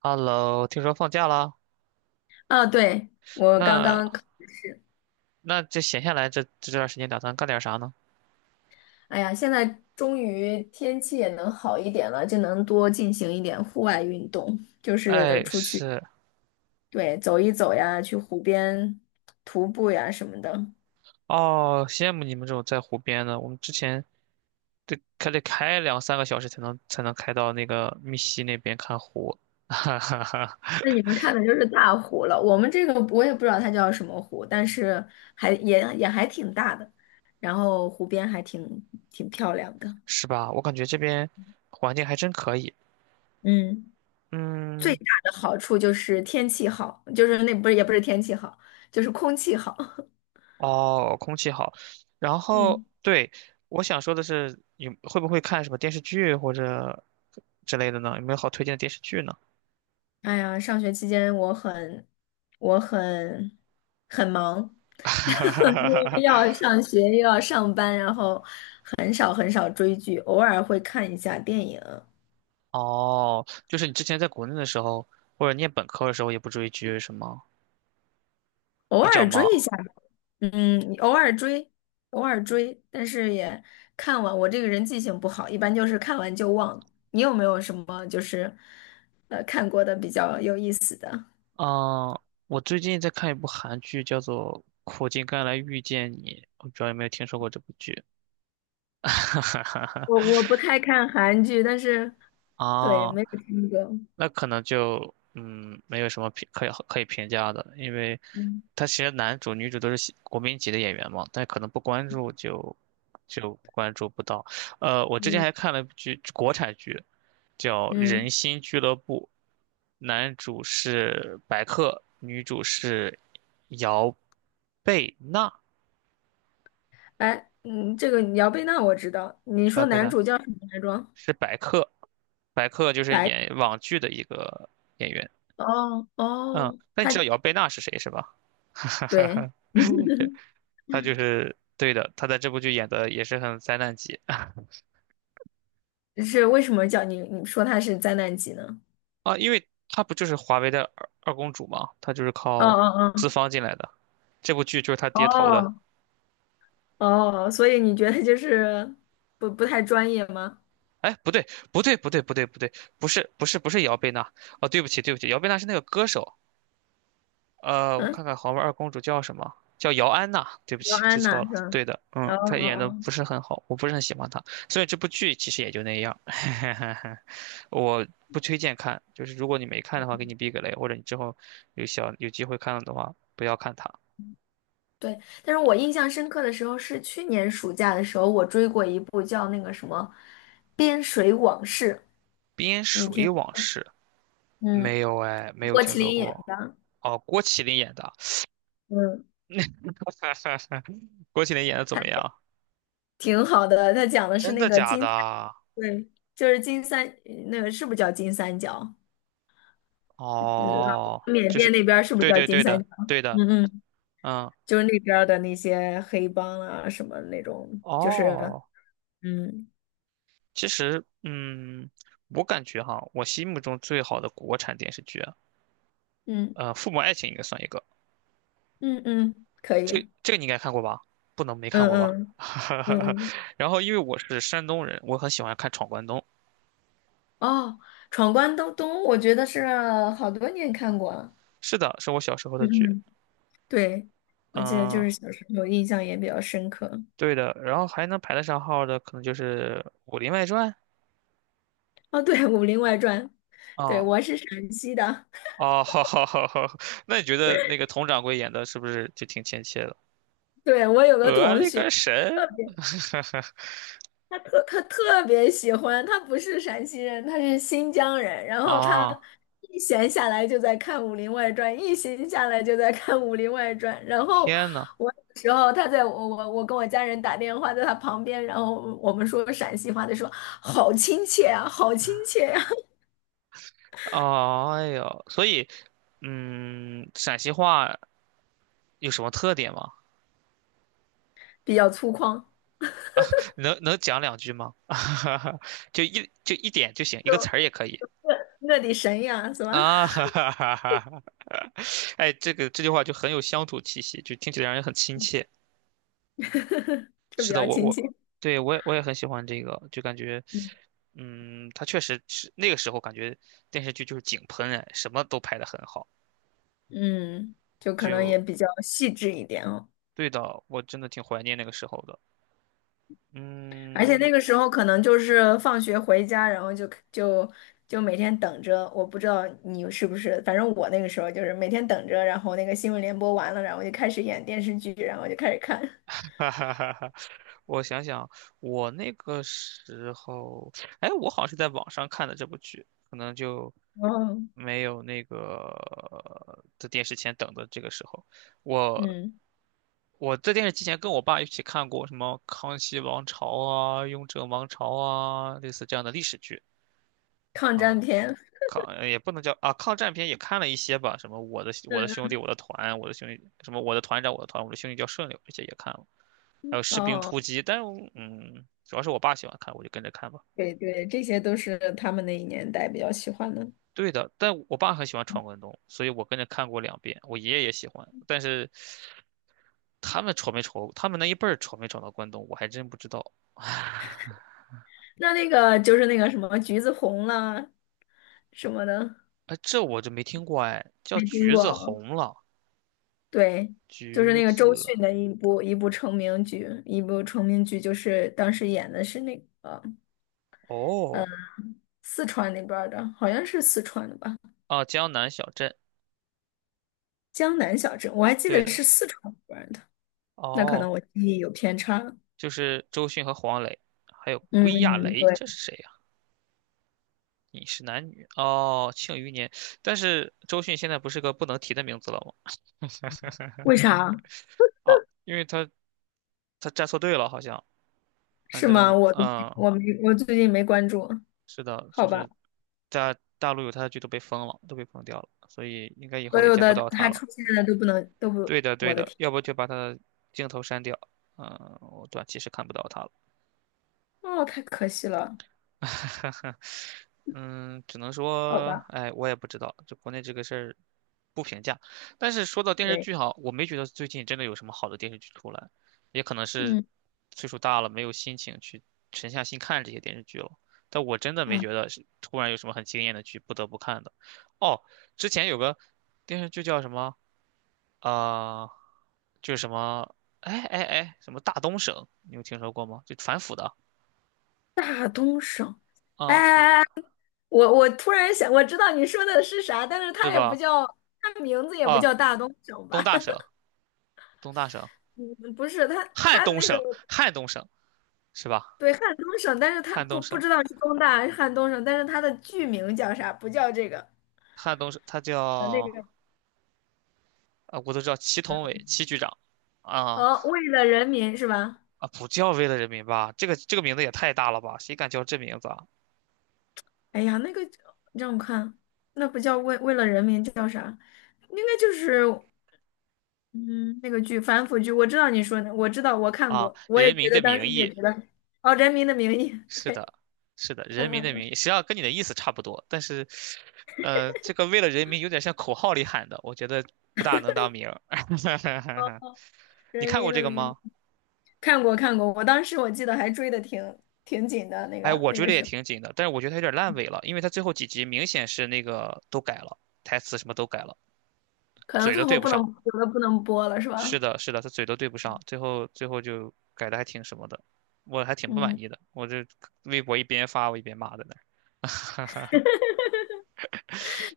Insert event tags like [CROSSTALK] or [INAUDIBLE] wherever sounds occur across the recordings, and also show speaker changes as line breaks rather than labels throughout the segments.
Hello，听说放假啦？
啊，对，我刚刚，
那那这闲下来这段时间打算干点啥呢？
哎呀，现在终于天气也能好一点了，就能多进行一点户外运动，就是
哎，
出去，
是
对，走一走呀，去湖边徒步呀什么的。
哦，羡慕你们这种在湖边的。我们之前得还得开两三个小时才能开到那个密西那边看湖，[LAUGHS] 哈哈哈，
那你们看的就是大湖了，我们这个我也不知道它叫什么湖，但是还也还挺大的，然后湖边还挺漂亮的。
是吧？我感觉这边环境还真可以。
嗯，最
嗯，
大的好处就是天气好，就是那不是也不是天气好，就是空气好。
哦，空气好。然
[LAUGHS]
后
嗯。
对，我想说的是，你会不会看什么电视剧或者之类的呢？有没有好推荐的电视剧呢？
哎呀，上学期间我很忙，[LAUGHS] 然后又
[LAUGHS]
要上学又要上班，然后很少很少追剧，偶尔会看一下电影，
哦，就是你之前在国内的时候，或者念本科的时候也不追剧是吗？
偶
比较
尔追一
忙。
下吧，嗯，偶尔追，但是也看完。我这个人记性不好，一般就是看完就忘。你有没有什么就是看过的比较有意思的？
嗯，我最近在看一部韩剧，叫做《苦尽甘来遇见你》，我不知道有没有听说过这部剧。
我不太看韩剧，但是对，
啊，
没有听过，
那可能就嗯，没有什么评可以评价的，因为
嗯
他其实男主女主都是喜国民级的演员嘛，但可能不关注就关注不到。我之前
嗯。
还看了一部剧，国产剧叫
嗯，
《人心俱乐部》，男主是白客，女主是姚贝娜，
哎，嗯，这个姚贝娜我知道。你
姚
说
贝
男
娜
主叫什么来着？
是白客，白客就是
白客，
演网剧的一个演员。
哦
嗯，
哦，
那你
他
知道姚贝娜是谁是吧？
对，
[LAUGHS] 她就是对的，她在这部剧演的也是很灾难级
是为什么叫你？你说他是灾难级呢？
啊，因为她不就是华为的二公主嘛，她就是
哦
靠资
哦
方进来的，这部剧就是她爹投的。
哦哦，哦，所以你觉得就是不太专业吗？
哎，不对，不对，不对，不对，不对，不是，不是，不是姚贝娜哦，对不起，对不起，姚贝娜是那个歌手，我
嗯，
看看豪门二公主叫什么？叫姚安娜。对不
姚
起，记
安
错
娜
了。
是吧？
对的，嗯，
哦
她
哦
演的
哦，
不是很好，我不是很喜欢她。所以这部剧其实也就那样，[LAUGHS] 我不推荐看。就是如果你没看的话，给你避个雷，或者你之后有小有机会看了的话，不要看她。
对，但是我印象深刻的时候是去年暑假的时候，我追过一部叫那个什么《边水往事》，
《边
你
水
听，
往事》
嗯，
没有哎，没有
郭
听
麒
说
麟演
过。
的，
哦，郭麒麟演的，
嗯。
[LAUGHS] 郭麒麟演的怎么样？
挺好的，他讲的是
真
那
的
个
假
金三
的？
[LAUGHS]，对，就是金三，那个是不是叫金三角？嗯，
哦，
缅
就
甸
是，
那边儿是不是
对
叫
对
金
对
三
的，
角？
对
[LAUGHS]
的，
嗯嗯，
嗯。
就是那边儿的那些黑帮啊，什么那种，就是，
哦，
嗯
其实，嗯，我感觉哈，我心目中最好的国产电视剧啊
嗯
呃，《父母爱情》应该算一个，
嗯嗯，可以，
这
嗯
这个你应该看过吧？不能没看
嗯
过吧？
嗯
[LAUGHS]
嗯，
然后，因为我是山东人，我很喜欢看《闯关东》。
哦，《闯关东东》，我觉得是好多年看过了，
是的，是我小时候的
嗯
剧。
嗯，对，我记得就
嗯，
是小时候印象也比较深刻。
对的。然后还能排得上号的，可能就是《武林外传》
哦，对，《武林外传》，对，
啊、
我是陕西的。
哦，[LAUGHS] 好好好好。那你觉得那个佟掌柜演的是不是就挺亲切的？
对，我有个
我
同
勒
学，
个神！
特别，他特别喜欢，他不是陕西人，他是新疆人。然
[LAUGHS]
后他
啊，
一闲下来就在看《武林外传》，一闲下来就在看《武林外传》。然后
天呐！
我有时候他在我跟我家人打电话，在他旁边，然后我们说陕西话，他说好亲切啊，好亲切呀、
哦，哎呦，所以，嗯，陕西话有什么特点吗？
[LAUGHS] 比较粗犷，
能能讲两句吗？[LAUGHS] 就一就一点就行，一个词
就
儿也可以
我的神呀，是吧？
啊。[LAUGHS] 哈哈哈哈！哎，这个这句话就很有乡土气息，就听起来让人很亲切。
就
是
比
的，
较
我
亲切，
我对我也很喜欢这个，就感觉，
嗯，
嗯，他确实是那个时候感觉电视剧就是井喷哎，什么都拍得很好。
嗯就可能也
就
比较细致一点哦。
对的，我真的挺怀念那个时候的。
而且
嗯，
那个时候可能就是放学回家，然后就每天等着。我不知道你是不是，反正我那个时候就是每天等着，然后那个新闻联播完了，然后就开始演电视剧，然后就开始看。[LAUGHS]
[LAUGHS] 哈哈哈哈，我想想，我那个时候，哎，我好像是在网上看的这部剧，可能就
哦，
没有那个在电视前等的这个时候。我
嗯，
在电视机前跟我爸一起看过什么《康熙王朝》啊、《雍正王朝》啊，类似这样的历史剧
抗
啊。
战片，
也不能叫啊，抗战片也看了一些吧，什么我的兄
嗯，
弟我的团，我的兄弟什么我的团长我的团，我的兄弟叫顺溜，这些也看了。还有《士兵
哦，
突击》，但嗯，主要是我爸喜欢看，我就跟着看吧。
对对，这些都是他们那一年代比较喜欢的。
对的，但我爸很喜欢闯关东，所以我跟着看过两遍。我爷爷也喜欢，但是他们闯没闯，他们那一辈儿闯没闯到关东，我还真不知道。
那那个就是那个什么橘子红啦什么的，
哎，这我就没听过哎，叫
没听
橘子
过。
红了，
对，就是
橘
那个周
子
迅的一部成名剧就是当时演的是那个
哦
四川那边儿的，好像是四川的吧，
啊，江南小镇，
江南小镇，我还记
对
得
的
是四川那边儿的，那可能
哦，
我记忆有偏差了，
就是周迅和黄磊，还有
嗯
归亚
嗯，
蕾，
对，
这是谁你是男女哦，庆余年。但是周迅现在不是个不能提的名字了吗？[LAUGHS]
为啥？
啊，因为他他站错队了，好像，反
是吗？
正
我都，
嗯，
我没，我最近没关注，
是的，就
好吧，
是在大陆有他的剧都被封了，都被封掉了，所以应该以
所
后也
有
见不
的
到他
他
了。
出现的都不能都不，
对的，对
我的
的，
天，
要不就把他的镜头删掉，嗯，我短期是看不到他了。
哦，太可惜了，
[LAUGHS] 嗯，只能
好
说，
吧，
哎，我也不知道，就国内这个事儿不评价。但是说到电视
对，
剧哈，我没觉得最近真的有什么好的电视剧出来，也可能是
嗯，
岁数大了，没有心情去沉下心看这些电视剧了。但我真的没
啊，
觉得是突然有什么很惊艳的剧不得不看的。哦，之前有个电视剧叫什么？啊？就是什么，哎哎哎，什么大东省，你有听说过吗？就反腐的，
大东省。哎
啊，
哎哎！我突然想，我知道你说的是啥，但是它
是
也不
吧？
叫，它名字也不
啊，
叫大东省
东
吧？
大省。
[LAUGHS]
东大省、
嗯，不是，它
汉
它
东
那个
省、汉东省是吧？
对汉东省，但是它
汉
不
东
不
省、
知道是东大还是汉东省，但是它的剧名叫啥？不叫这个，
汉东省，他
呃，那
叫
个叫，
啊，我都知道祁同伟、祁局长啊
哦，为了人民是吧？
啊，不叫为了人民吧？这个这个名字也太大了吧？谁敢叫这名字啊？
哎呀，那个让我看，那不叫为了人民，叫啥？应该就是，嗯，那个剧反腐剧，我知道你说的，我知道我看
啊，
过，我也
人
觉
民
得
的
当
名
时也
义，
觉得，哦，《人民的名义》，
是
对。
的，是的，人
嗯
民的名
嗯，
义，实际上跟你的意思差不多，但是，这个为了人民有点像口号里喊的，我觉得不大能当名儿。[LAUGHS] 你
人
看过
民的
这个
名义，
吗？
看过看过，我当时我记得还追的挺紧的，那
哎，
个
我
那
追
个
的也
是，
挺紧的，但是我觉得他有点烂尾了，因为他最后几集明显是那个都改了，台词什么都改了，
可能
嘴
最
都对
后
不
不能
上。
有的不能播了，是
是
吧？
的，是的，他嘴都对不上，最后就改的还挺什么的，我还挺不满
嗯，
意的。我这微博一边发我一边骂在那儿，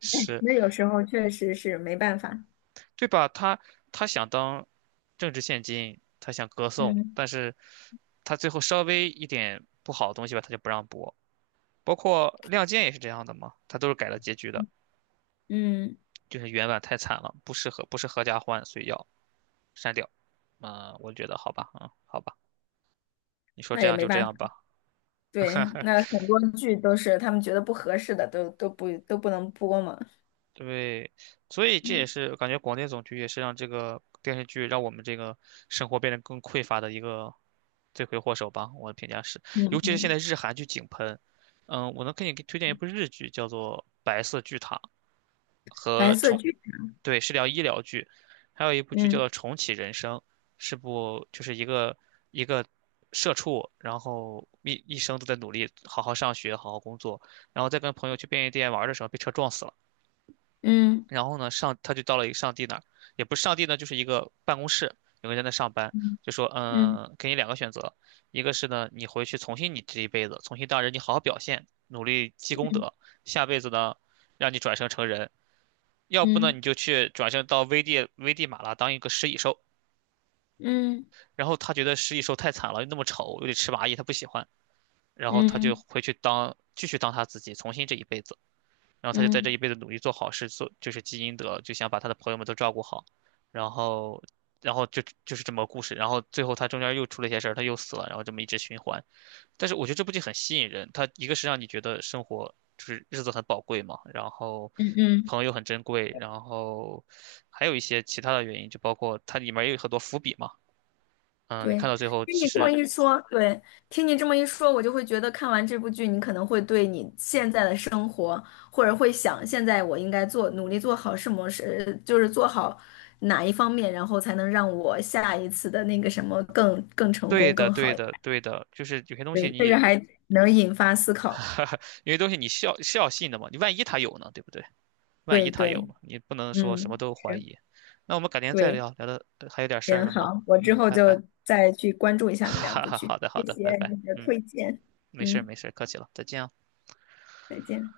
[LAUGHS] 是
那有时候确实是没办法。
对吧？他他想当政治现金，他想歌颂，
嗯
但是他最后稍微一点不好的东西吧，他就不让播。包括《亮剑》也是这样的嘛，他都是改了结局的。
嗯，
就是原版太惨了，不适合不是合家欢，所以要删掉。嗯，我觉得好吧，嗯，好吧，你说
那
这
也
样
没
就这
办法。
样吧。
对，那很多剧都是他们觉得不合适的，都不能播嘛。
对，所以这也
嗯
是感觉广电总局也是让这个电视剧让我们这个生活变得更匮乏的一个罪魁祸首吧。我的评价是，尤
嗯
其是现
嗯，
在日韩剧井喷，嗯，我能给你推荐一部日剧，叫做《白色巨塔》，和
白色
重，
剧，
对，是聊医疗剧，还有一部剧叫
嗯
做《重启人生》，是部就是一个一个社畜，然后一生都在努力，好好上学，好好工作，然后再跟朋友去便利店玩的时候被车撞死了，
嗯
然后呢上他就到了一个上帝那儿，也不是上帝呢，就是一个办公室，有个人在那上班，
嗯
就说
嗯
嗯，给你两个选择，一个是呢你回去重新你这一辈子，重新当人，你好好表现，努力积功
嗯
德，下辈子呢。让你转生成人，要不呢
嗯
你就去转身到危地马拉当一个食蚁兽，
嗯嗯
然后他觉得食蚁兽太惨了，又那么丑，又得吃蚂蚁，他不喜欢，然后他就
嗯
回去当继续当他自己，重新这一辈子，然后他就在这一
嗯
辈子努力做好事，做就是积阴德，就想把他的朋友们都照顾好，然后就是这么个故事，然后最后他中间又出了一些事儿，他又死了，然后这么一直循环，但是我觉得这部剧很吸引人，它一个是让你觉得生活就是日子很宝贵嘛，然后
嗯嗯。
朋友很珍贵，然后还有一些其他的原因，就包括它里面也有很多伏笔嘛。嗯，你
对，
看到最后，
听你
其
这对么吧
实
一说，对，听你这么一说，我就会觉得看完这部剧，你可能会对你现在的生活，或者会想现在我应该做，努力做好什么事，就是做好哪一方面，然后才能让我下一次的那个什么更成
对
功、
的，
更
对
好一
的，
点，
对的，就是有些东西
对，这个
你，
还能引发思考。
[LAUGHS] 有些东西你是要信的嘛，你万一他有呢，对不对？万
对
一他有
对，
呢，你不能说什么
嗯，
都怀
是，
疑。那我们改天再
对，
聊，聊的还有点事儿
行，
了吗？
好，我之
嗯，
后
拜
就
拜。
再去关注一
[LAUGHS]
下
哈
那两
哈
部
哈，
剧。
好的，好
谢
的，拜
谢
拜。
你的
嗯，
推荐，
没事儿
嗯，
没事儿客气了，再见啊。
再见。